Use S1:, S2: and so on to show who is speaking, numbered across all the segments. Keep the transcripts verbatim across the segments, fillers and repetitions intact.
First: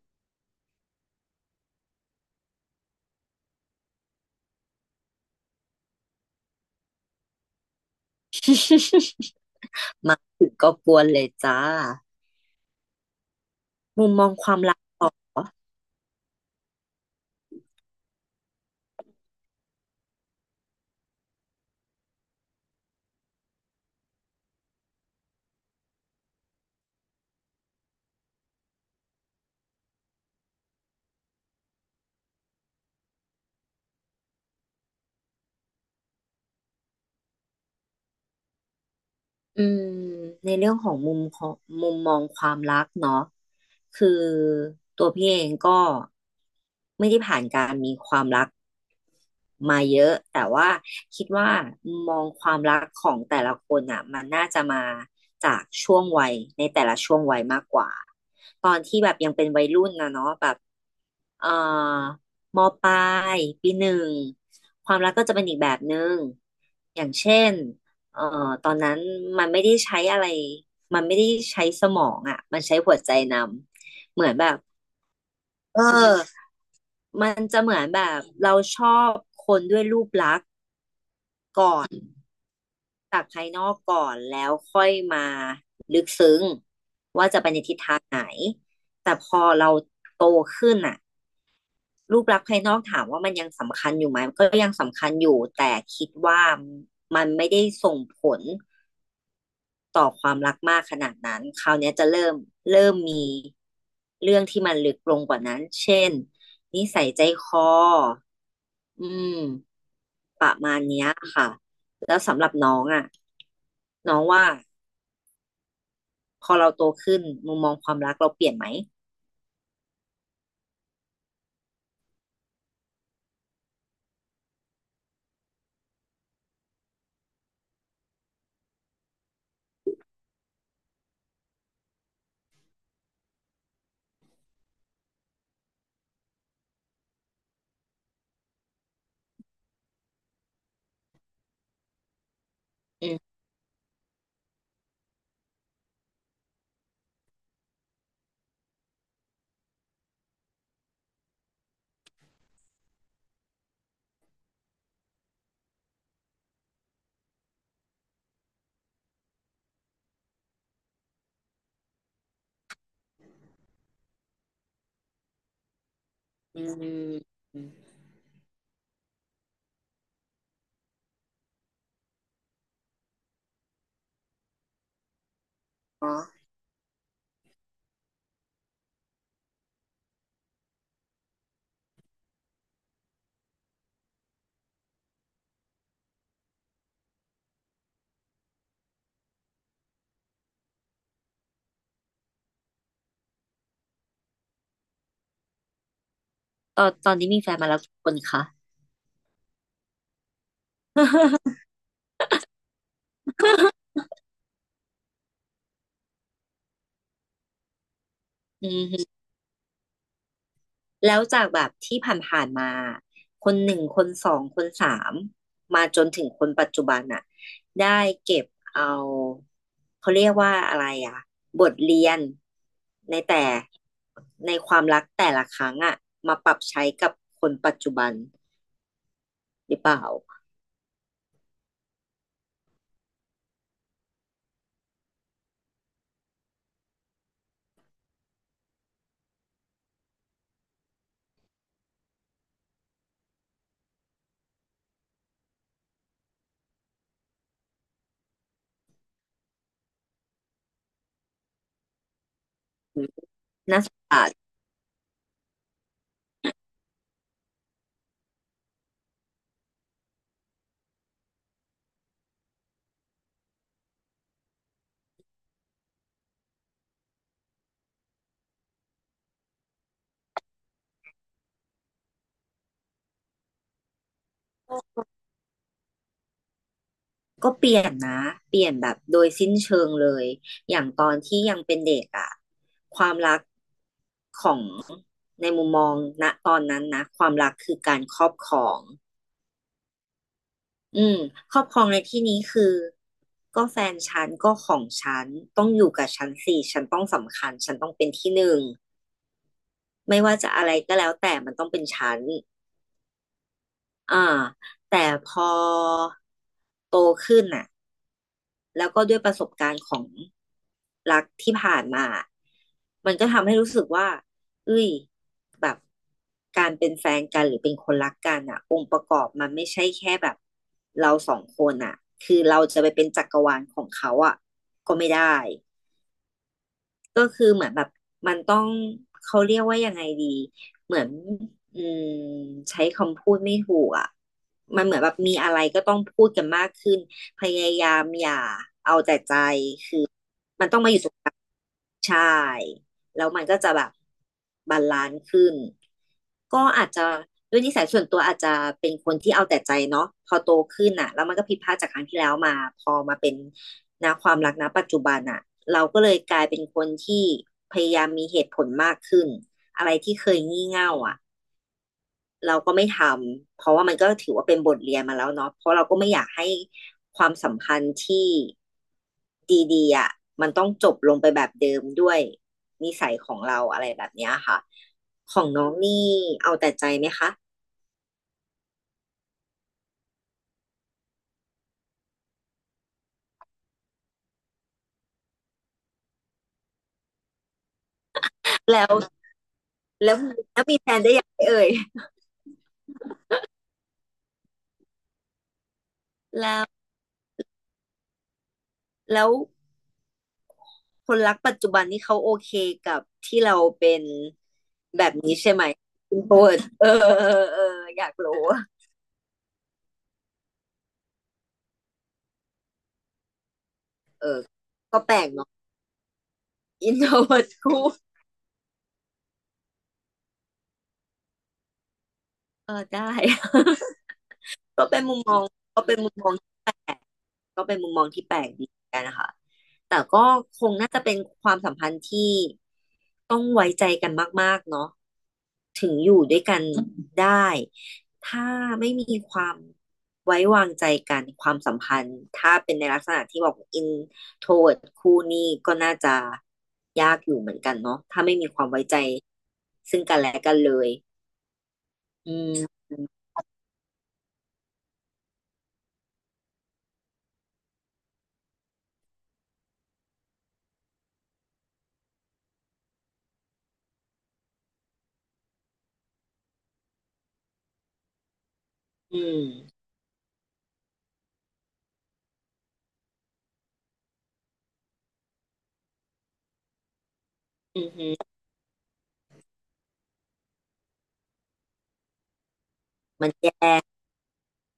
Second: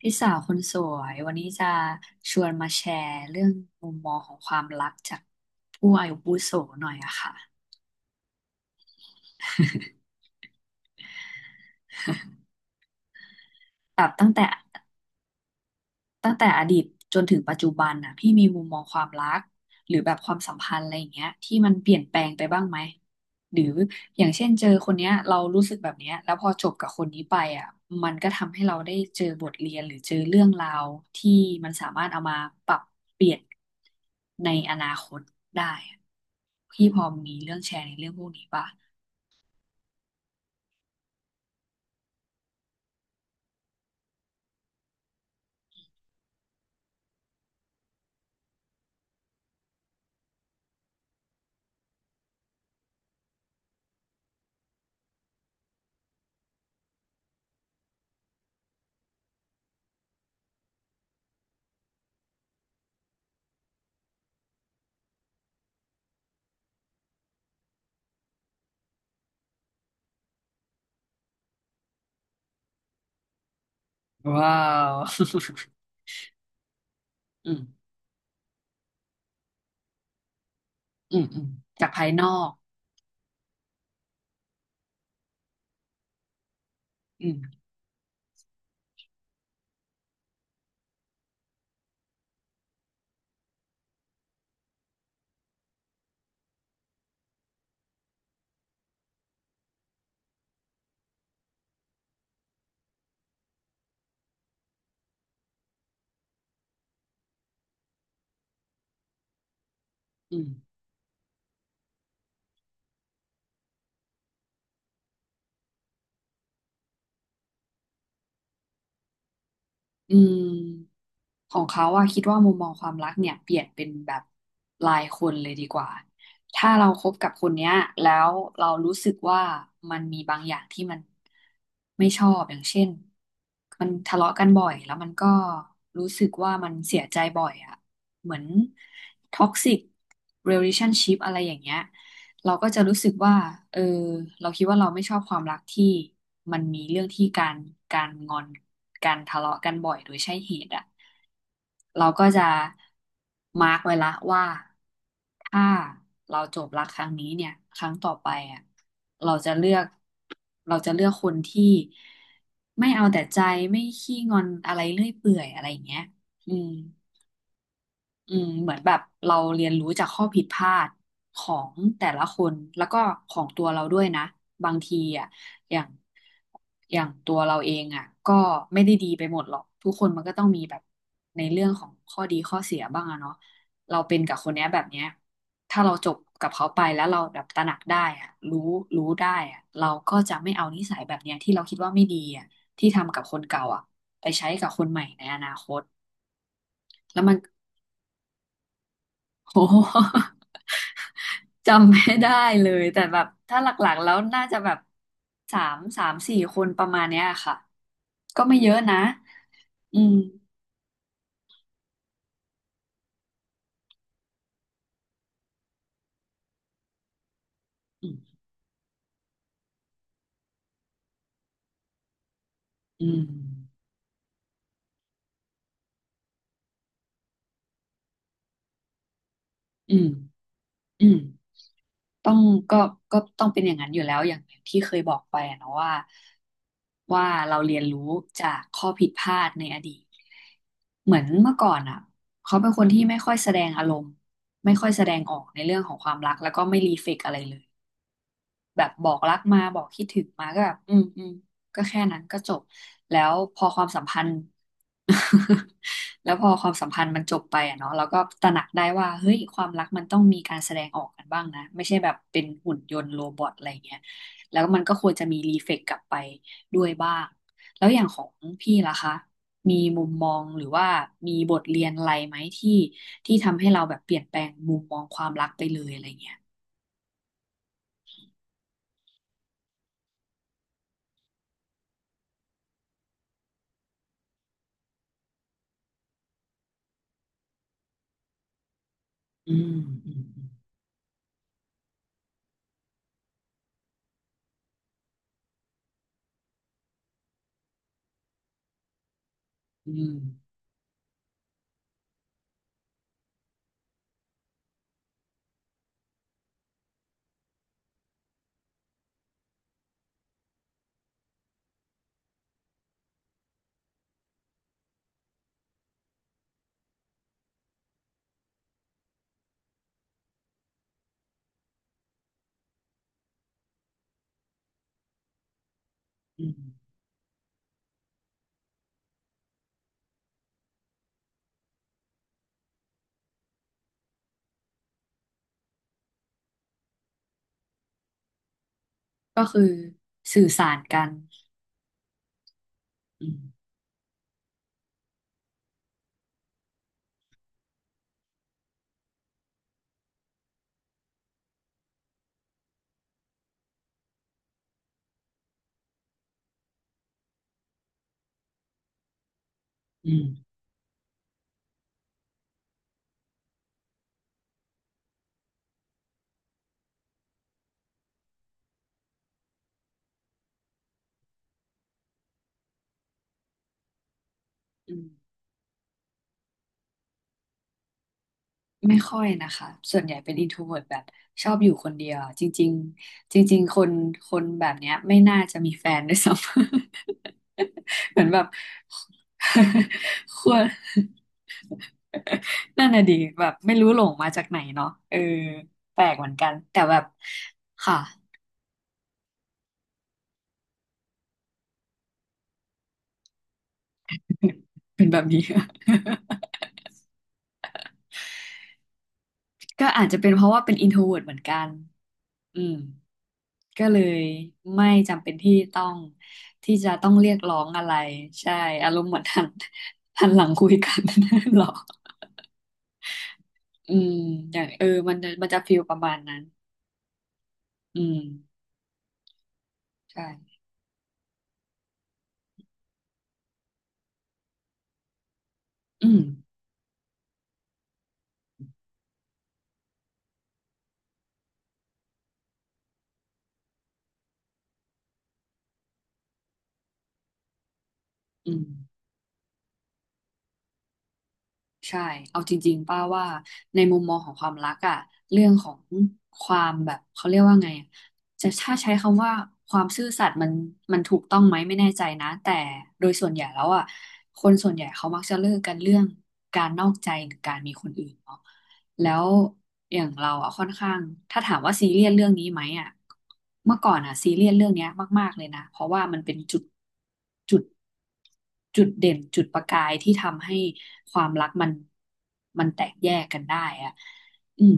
S1: พี่สาวคนสวยวันนี้จะชวนมาแชร์เรื่องมุมมองของความรักจากผู้อายุวุโสหน่อยอะค่ะ
S2: มาถึงก็กวนเลยจ้า
S1: แบ
S2: มุ
S1: บ
S2: มม
S1: ตั้
S2: อ
S1: ง
S2: ง
S1: แต่
S2: ความรักต่อ
S1: ตั้งแต่อดีตจนถึงปัจจุบันน่ะพี่มีมุมมองความรักหรือแบบความสัมพันธ์อะไรอย่างเงี้ยที่มันเปลี่ยนแปลงไปบ้างไหมหรืออย่างเช่นเจอคนเนี้ยเรารู้สึกแบบเนี้ยแล้วพอจบกับคนนี้ไปอ่ะมันก็ทำให้เราได้เจอบทเรียนหรือเจอเรื่องราวที่มันสามารถเอามาปรับเปลี่ยนในอนาคตได้อะพี่พอมีเรื่องแชร์ในเรื่องพวกนี้ป่ะ
S2: อืมในเรื่องของมุมของมุมมองความรักเนาะคือตัวพี่เองก็ไม่ได้ผ่านการมีความรักมาเยอะแต่ว่าคิดว่ามุมมองความรักของแต่ละคนอ่ะมันน่าจะมาจากช่วงวัยในแต่ละช่วงวัยมากกว่าตอนที่แบบยังเป็นวัยรุ่นนะเนาะแบบเอ่อมปลายปีหนึ่งความรักก็จะเป็นอีกแบบหนึ่งอย่างเช่น เอ่อตอนนั้นมันไม่ได้ใช้อะไรมันไม่ได้ใช้สมองอ่ะมันใช้หัวใจนำเหมือนแบ
S1: ว้า
S2: บ
S1: ว
S2: เออมัน
S1: อื
S2: จะ
S1: ม
S2: เหมือนแบบเราชอบคนด้วยรูปลักษณ์
S1: อืมอืมจากภายนอก
S2: จากภายนอกก่อนแล้วค่อยมาลึกซึ้งว่า
S1: อืม
S2: จะไปในทิศทางไหนแต่พอเราโตขึ้นอ่ะรูปลักษณ์ภายนอกถามว่ามันยังสำคัญอยู่ไหมมันก็ยังสำคัญอยู่แต่คิดว่ามันไม่ได้ส่งผล ต่อความรักมากขนาดนั้นคราวเนี้ยจะเริ่มเริ่มมีเรื่องที่มันลึกลงกว่านั้นเช่นนิสัยใจคออืม
S1: อื
S2: ป
S1: ม
S2: ระมาณเนี้ยค่ะแล้วสำหรับน้องอ่ะน้องว่าพอเราโตขึ้นมุมมองความรักเราเปลี่ยนไหม
S1: อืมของเขาอะคิดว่ามุมมองความรักเนี่ยเปลี่ยนเป็นแบบรายคนเลยดีกว่าถ้าเราคบกับคนเนี้ยแล้วเรารู้สึกว่ามันมีบางอย่างที่มันไม่ชอบอย่างเช่นมันทะเลาะกันบ่อยแล้วมันก็รู้สึกว่ามันเสียใจบ่อยอะเหมือนท็อกซิกเรล t ชั่นชิพอะไรอย่างเงี้ย เราก็จะรู้
S2: อื
S1: สึกว่า
S2: ม
S1: เออเราคิดว่าเราไม่ชอบความรักที่มันมีเรื่องที่การการงอนการทะเลาะกันบ่อยโดยใช่เหตุอ่ะเราก็จะมาร์กไว้ละว่า ถ้าเราจบรักครั้งนี้เนี่ยครั้งต่อไปอ่ะเราจะเลือกเราจะเลือกคนที่ไม่เอาแต่ใจไม่ขี้งอนอะไรเรื่อยเปื่อยอะไรอย่างเงี้ยอื
S2: อื
S1: ม
S2: ม
S1: อืมเหมือนแบบเราเรียนรู้จากข้อผิดพลาดของแต่ละคนแล้วก็ของตัวเราด้วยนะบางทีอ่ะอย่าง
S2: อ๋อ
S1: อย่างตัวเราเองอ่ะก็ไม่ได้ดีไปหมดหรอกทุกคนมันก็ต้องมีแบบในเรื่องของข้อดีข้อเสียบ้างอะเนาะเราเป็นกับคนเนี้ยแบบเนี้ยถ้าเราจบกับเขาไปแล้วเราแบบตระหนักได้อ่ะรู้รู้ได้อ่ะเราก็จะไม่เอานิสัยแบบเนี้ยที่เราคิดว่าไม่ดีอ่ะที่ทำกับคนเก่าอ่ะไปใช้กับคนใหม่ในอนาคต
S2: ตอนตอน
S1: แล้ว
S2: นี้
S1: มัน
S2: มีแฟนมาแล้วกี่คนคะ
S1: โอ้โห จำไม่ได้เลยแต่แบบถ้าหลักๆแล้วน่าจะแบบสามสามสี่คนประมาณเนี้ยค่ะก็ไม่เย
S2: อื
S1: อะนะ
S2: ม
S1: อืม
S2: แล้วจากแบบที่ผ่านๆมาคนหนึ่งคนสองคนสามมาจนถึงคนปัจจุบันอ่ะได้
S1: อืม
S2: เก็บเอาเขาเรียกว่าอะไรอ่ะบทเรียน
S1: อื
S2: ใน
S1: ม
S2: แต่ในความรักแต่ละครั้งอ่ะมาปรับใช้กับคนปัจจุบันหรือเป
S1: อื
S2: ล่า
S1: มอืมต้องก็ก็ต้องเป็นอย่างนั้นอยู่แล้วอย่างที่เคยบอกไปอะเนาะว่าว่าเราเรียนรู้จากข้อผิดพลาดในอดีตเหมือนเมื่อก่อนอ่ะเขาเป็นคนที่ไม่ค่อยแสดงอารมณ์ไม่ค่อยแสดงออกในเรื่องของความรักแล้วก็ไม่รีเฟกอะไรเลย แบบบอกรักมาบอกคิดถึงมาก็แบบอืมอืมก็แค่นั้นก็จบแล้วพอความสัมพันธ์
S2: อ่า
S1: แล้วพอความสัมพันธ์มันจบไปอะเนาะเราก็ตระหนักได้ว่าเฮ้ยความรักมันต้องมีการแสดงออกกันบ้างนะไม่ใช่แบบเป็นหุ่นยนต์โรบอทอะไรเงี้ยแล้วมันก็ควรจะมีรีเฟกกลับไปด้วยบ้างแล้วอย่างของพี่ล่ะคะมีมุมมองหรือว่ามีบทเรียนอะไรไหมที่ที่ทำให้เราแบบเปลี่ยนแปลงมุมมองความรักไปเลยอะไรเงี้ย
S2: ก็เปลี่ยนนะเปลี่ยนแบบโดยสิ้นเชิงเลยอย่างตอนที่ยังเป็นเด็กอะความรักของในมุมมองณตอนนั้นนะความรักคือการครอบครอง
S1: อืมอืม
S2: อืมครอบครองในที่นี้คือก็แฟนฉันก็ของฉันต้องอยู่กับฉันสิฉันต้องสำคัญฉันต้องเป็นที่หนึ่ง
S1: อืม
S2: ไม่ว่าจะอะไรก็แล้วแต่มันต้องเป็นฉันอ่าแต่พอโตขึ้นอ่ะ แล้วก็ด้วยประสบการณ์ของรักที่ผ่านมา มันก็ทำให้รู้สึกว่าเอ้ยแบบการเป็นแฟนกันหรือเป็นคนรักกันอ่ะองค์ประกอบมันไม่ใช่แค่แบบเราสองคนอ่ะคือเราจะไปเป็นจักรวาลของเขาอ่ะก็ไม่ได้
S1: อืม
S2: ก็คือเหมือนแบบมันต้องเขาเรียกว่ายังไงดีเหมือนอืมใช้คำพูดไม่ถูกอ่ะมันเหมือนแบบมีอะไรก็ต้องพูดกันมากขึ้นพยายามอย่า
S1: ก็คือสื่อสารกัน
S2: ใช่แล้
S1: อื
S2: ว
S1: ม
S2: มันก็จะแบบบาลานซ์ขึ้นก็อาจจะด้วยนิสัยส่วนตัวอาจจะเป็นคนที่เอาแต่ใจเนาะพอโตขึ้นอ่ะแล้วมันก็ผิดพลาดจากครั้งที่แล้วมาพอมาเป็นนะความรักนะปัจจุบันอ่ะเราก็เลยกลายเป็นคนที่พยายามมีเหตุผลมากขึ้นอะไร
S1: อื
S2: ที่
S1: ม
S2: เคยงี่เง่าอ่ะ เราก็ไม่ทำเพราะว่ามันก็ถือว่าเป็นบทเรียนมาแล้วเนาะเพราะเราก็ไม่อยากให้ความสัมพันธ์ที่ดีๆอ่ะมันต้องจบลงไปแบบเดิมด้วยนิสัยของเราอะไรแบบเนี้ยค่ะ
S1: อืม
S2: ของน้องนี่เอาแต่ใจไหมคะ
S1: ไม่ค่อยนะคะส่วนใหญ่เป็น introvert แบบชอบอยู่คนเดียวจริงๆจริงๆคนคนแบบเนี้ยไม่น่าจะมีแฟนด้วยซ้ำ เหมือนแบบ
S2: แล้วแล้ว
S1: คว
S2: แล้ว
S1: ร
S2: มีแฟนได้ยังไงเอ่ย
S1: นั่นน่ะดิแบบไม่รู้หลงมาจากไหนเนาะเออแปลกเหมือนกัน
S2: แล้ว
S1: แต่แบบค่ะ
S2: แล้วคนรักปัจจุบันนี่เขาโอเคกับที่เราเป็น แบ
S1: เป็น
S2: บ
S1: แบบ
S2: นี้
S1: นี้
S2: ใช่ไหมอินโทรเวิเออเออเอออยากรู้
S1: ก็อาจจะเป็นเพราะว่าเป็น introvert เหมือนกันอืมก็เลยไม่
S2: ก็แปล
S1: จำ
S2: ก
S1: เป็น
S2: เนาะ
S1: ที่ต้องที่จะ
S2: อินโท
S1: ต้อง
S2: ร
S1: เรียกร้อง
S2: เคู่
S1: อะไรใช่อารมณ์เหมือนหัน หันหลังคุยกัน หรอ
S2: เออได้
S1: อืมอ ย่างเอ
S2: ก็
S1: อ
S2: เป็น
S1: มั
S2: มุ
S1: น
S2: มมอง
S1: มันจะฟีล
S2: ก็
S1: ป
S2: เป็น
S1: ระ
S2: มุ
S1: มา
S2: ม
S1: ณ
S2: มอง
S1: นั้น
S2: ที่แปลกก็เป็นมุม
S1: อื
S2: มอง
S1: ม
S2: ที่แปลกดีเหมือนกันนะคะแต่ก็
S1: ใช่
S2: คงน่าจะเป็นความสัมพันธ์ที่ต้องไว้ใจกันมากๆเนาะถึง
S1: อื
S2: อ
S1: ม
S2: ยู่ด้วยกันได้ถ้าไม่มีความไว้วางใจกันความสัมพันธ์ถ้าเป็นในลักษณะที่บอก introvert คู่นี้ก็น่าจะยากอยู่เหมือนกันเนาะถ้าไม่มี
S1: อื
S2: ค
S1: ม
S2: วามไว้ใจซึ่งกันและกันเลย
S1: ใช่
S2: อื
S1: เอาจริ
S2: ม
S1: งๆป้าว่าในมุมมองของความรักอะเรื่องของความแบบเขาเรียกว่าไงอะจะถ้าใช้คำว่าความซื่อสัตย์มันมันถูกต้องไหมไม่แน่ใจนะแต่โดยส่วนใหญ่แล้วอะคนส่วนใหญ่เขามักจะเลิกกันเรื่องการนอกใจหรือการมีคนอื่นเนาะ แล้
S2: อื
S1: ว
S2: ม
S1: อย่างเราอ่ะค่อนข้างถ้าถามว่าซีเรียสเรื่องนี้ไหมอ่ะเมื่อก่อนอ่ะซีเรียสเรื่องเนี้ยมากๆเลยนะเพราะว่ามันเป็นจุดจุด
S2: อือหือ
S1: จุดเด่นจุดประกายที่ทำให้ความรักมันมันแตกแยก
S2: มัน
S1: กัน
S2: เจ็บ
S1: ได้อ่ะอืม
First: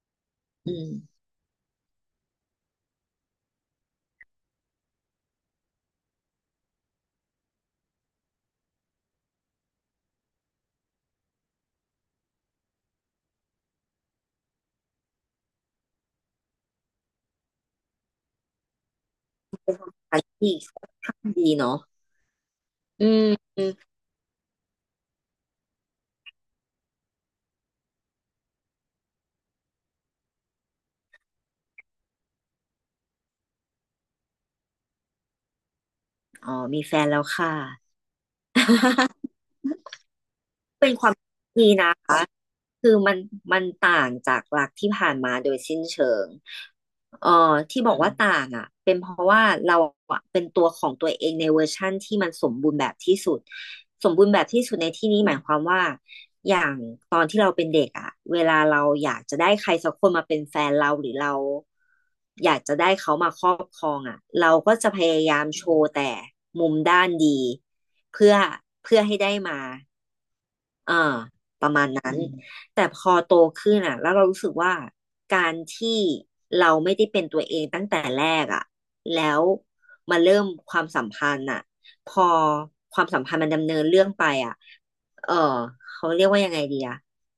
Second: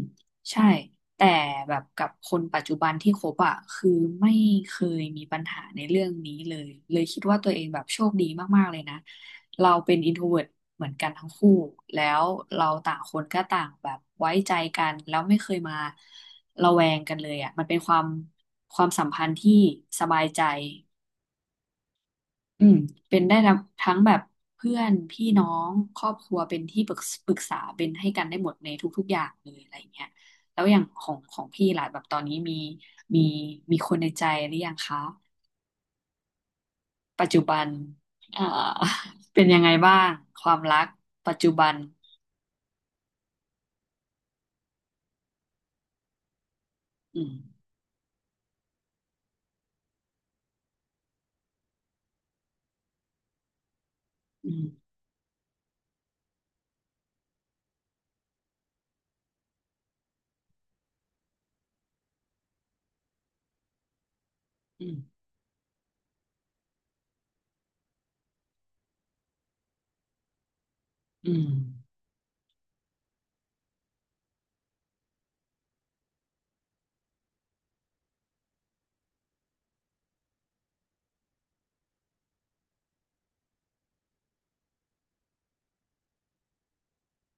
S1: ใช่
S2: อืม
S1: แต่แบบกับคนปัจจุบันที่คบอ่ะคือไม่เคยมีปัญหาในเรื่องนี้เลยเลยคิดว่าตัวเองแบบโชคดีมากๆเลยนะเราเป็นอินโทรเวิร์เหมือนกันทั้งคู่แล้วเราต่างคนก็ต่างแบบไว้ใจกันแล้วไม่เคยมาระแวงกันเลยอ่ะมันเป็นความความสัมพันธ์ที่ส
S2: อั
S1: บา
S2: น
S1: ยใจ
S2: ที่ดีเนาะ
S1: อืม
S2: อื
S1: เป็นได้
S2: ม
S1: ทั้งทั้งแบบเพื่อนพี่น้องครอบครัวเป็นที่ปรึกปรึกษาเป็นให้กันได้หมดในทุกๆอย่างเลยอะไรอย่างเงี้ยแล้วอย่างของของพี่ล่ะแบบตอนนี้มีมีมีคนในใจหรือยังคะ
S2: อ๋อ มีแฟนแล้ว
S1: ปัจจุ
S2: ค่ะ
S1: บันเอ่อ เป็นยังไงบ้างความรัก
S2: เป็นความ
S1: ปัจจุ
S2: ดี
S1: บัน
S2: นะคะ คือมันมันต่างจากหลักที่ผ่านมาโดยสิ้นเชิง
S1: อืม
S2: เอ่อที่บอกว่าต่างอ่ะเป็นเพราะว่าเราอะเป็นตัวของตัวเองในเวอร์ชั่นที่มันสมบูรณ์แบบที่สุดสมบูรณ์แบบ
S1: อืม
S2: ที่สุดในที่นี้หมายความว่าอย่างตอนที่เราเป็นเด็กอ่ะเวลาเราอยากจะได้ใครสักคนมาเป็นแฟนเราหรือเราอยากจะได้เขามาครอบครองอ่ะเราก็
S1: อื
S2: จะพ
S1: ม
S2: ยายามโชว์แต่มุมด้านดีเพื่อเพื่อให้ได้มา อ่า
S1: อืม
S2: ประมาณนั้นอืนมแต่พอโตขึ้นอ่ะแล้วเรารู้สึกว่าการที่เราไม่ได้เป็นตัวเองตั้งแต่แรกอ่ะแล้วมาเริ่มความสัมพันธ์อ่ะพอความสัมพันธ์มันดำเนินเรื่องไปอ่ะเออเขาเรียกว่ายังไงดีอ่ะ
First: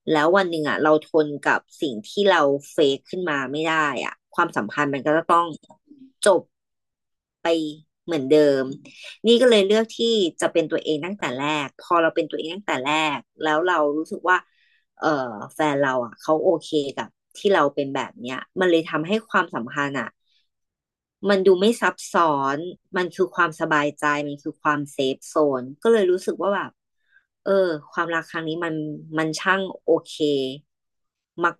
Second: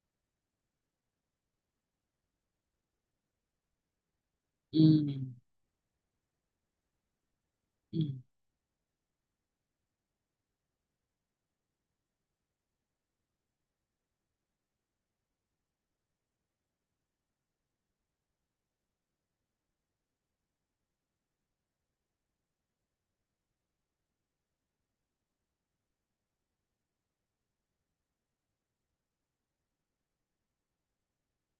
S2: แล้ววันหนึ่งอ่ะเราทนกับสิ่งที่เราเฟกขึ้นมาไม่ได้อ่ะความสัม
S1: อื
S2: พันธ์มันก็จะต้อง
S1: ม
S2: จบ
S1: อื
S2: เหมือน
S1: ม
S2: เดิมนี่ก็เลยเลือกที่จะเป็นตัวเองตั้งแต่แรก พอเราเป็นตัวเองตั้งแต่แรกแล้วเรารู้สึกว่าเออแฟนเราอ่ะเขาโอเคกับที่เราเป็นแบบเนี้ยมันเลยทำให้ความสัมพันธ์อ่ะมันดูไม่ซับซ้อนมันคือความสบายใจมันคือความเซฟโซนก็เลยรู้สึกว่าแบบเออความรักครั้งนี้มันมันช่างโอเค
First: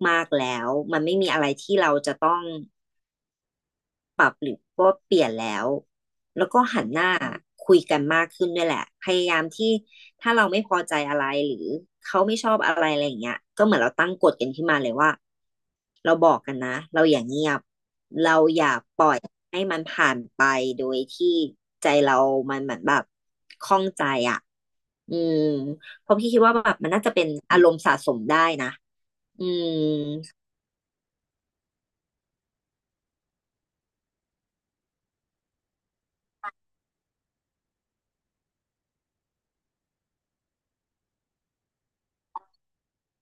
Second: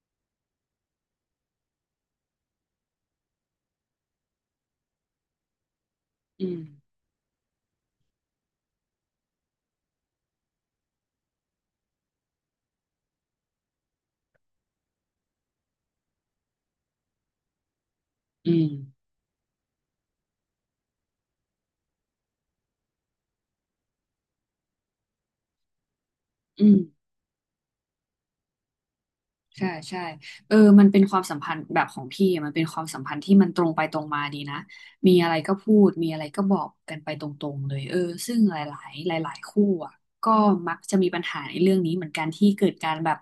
S2: มากๆแล้วมันไม่มีอะไรที่เราจะต้อง ปรับหรือว่าเปลี่ยนแล้ว
S1: อื
S2: แล้ว
S1: ม
S2: ก็หันหน้าคุยกันมากขึ้นด้วยแหละพยายามที่ถ้าเราไม่พอใจอะไรหรือเขาไม่ชอบอะไรอะไรอย่างเงี้ยก็เหมือนเราตั้งกฎกันขึ้นมาเลยว่าเราบอกกันนะเราอย่าเงียบเรา
S1: อื
S2: อ
S1: ม
S2: ย่าปล่อยให้มันผ่านไปโดยที่ใจเรามันเหมือนแบบข้องใจอ่ะอืมเพราะพี่คิดว่า
S1: อื
S2: แบ
S1: ม
S2: บมันน่าจะเป็นอารมณ์นะอื
S1: ใช่
S2: ม
S1: ใช่เออมันเป็นความสัมพันธ์แบบของพี่อะมันเป็นความสัมพันธ์ที่มันตรงไปตรงมาดีนะมีอะไรก็พูดมีอะไรก็บอกกันไปตรงๆเลยเออซึ่งหลายๆหลายๆคู่อ่ะก็มักจะมีปัญหาในเรื่องนี้เหมือนกันที่เกิดการแบบ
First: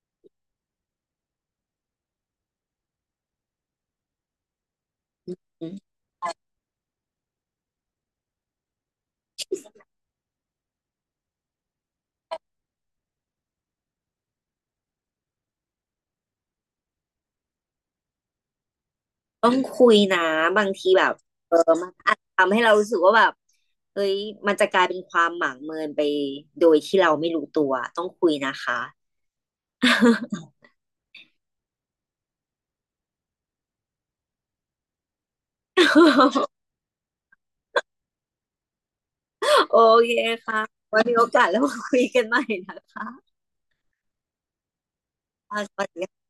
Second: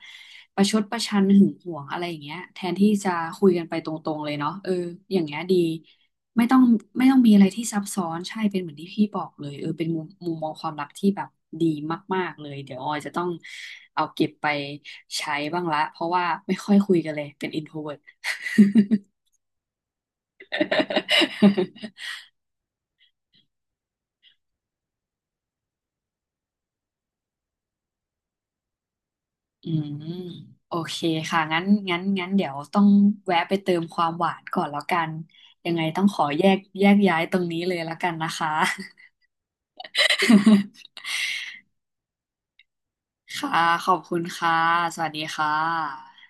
S1: ประชดประชันหึงหวงอะไรอย่างเงี้ยแทนที่จะคุยกันไปตรงๆเลยเนาะเอออย่างเงี้ยดี ไม่ต้องไม่ต้องมีอะไรที่ซับซ้อนใช่เป็นเหมือนที่พี่บอกเลยเออเป็นมุมมุมมองความรักที่แบบดีมากๆเลยเดี๋ยวออยจะต้องเอาเก็บไปใช้บ้างละเพราะว่าไม่ค่อยคุยกันเลยเป็น introvert
S2: ต้องคุยนะบางทีแบบเออมันอาจจะทำให้เรารู้สึกว่าแบบเฮ้ยมันจะกลายเป็นความหมางเมินไปโดยที่เราไม่รู้ตัวต้องคุยนะคะ
S1: อืมโอเคค่ะงั้นงั้นงั้นเดี๋ยวต้องแวะไปเติมความหวานก่อนแล้วกันยังไงต้องขอแย กแยกย้ายตรงนี้เลยแล้วกันนะคะ
S2: โอเคค่ะไว้มีโอกาสแล้วมาคุยกันใหม่นะคะ
S1: ค่ะขอบคุณค่ะสวัสดีค่ะ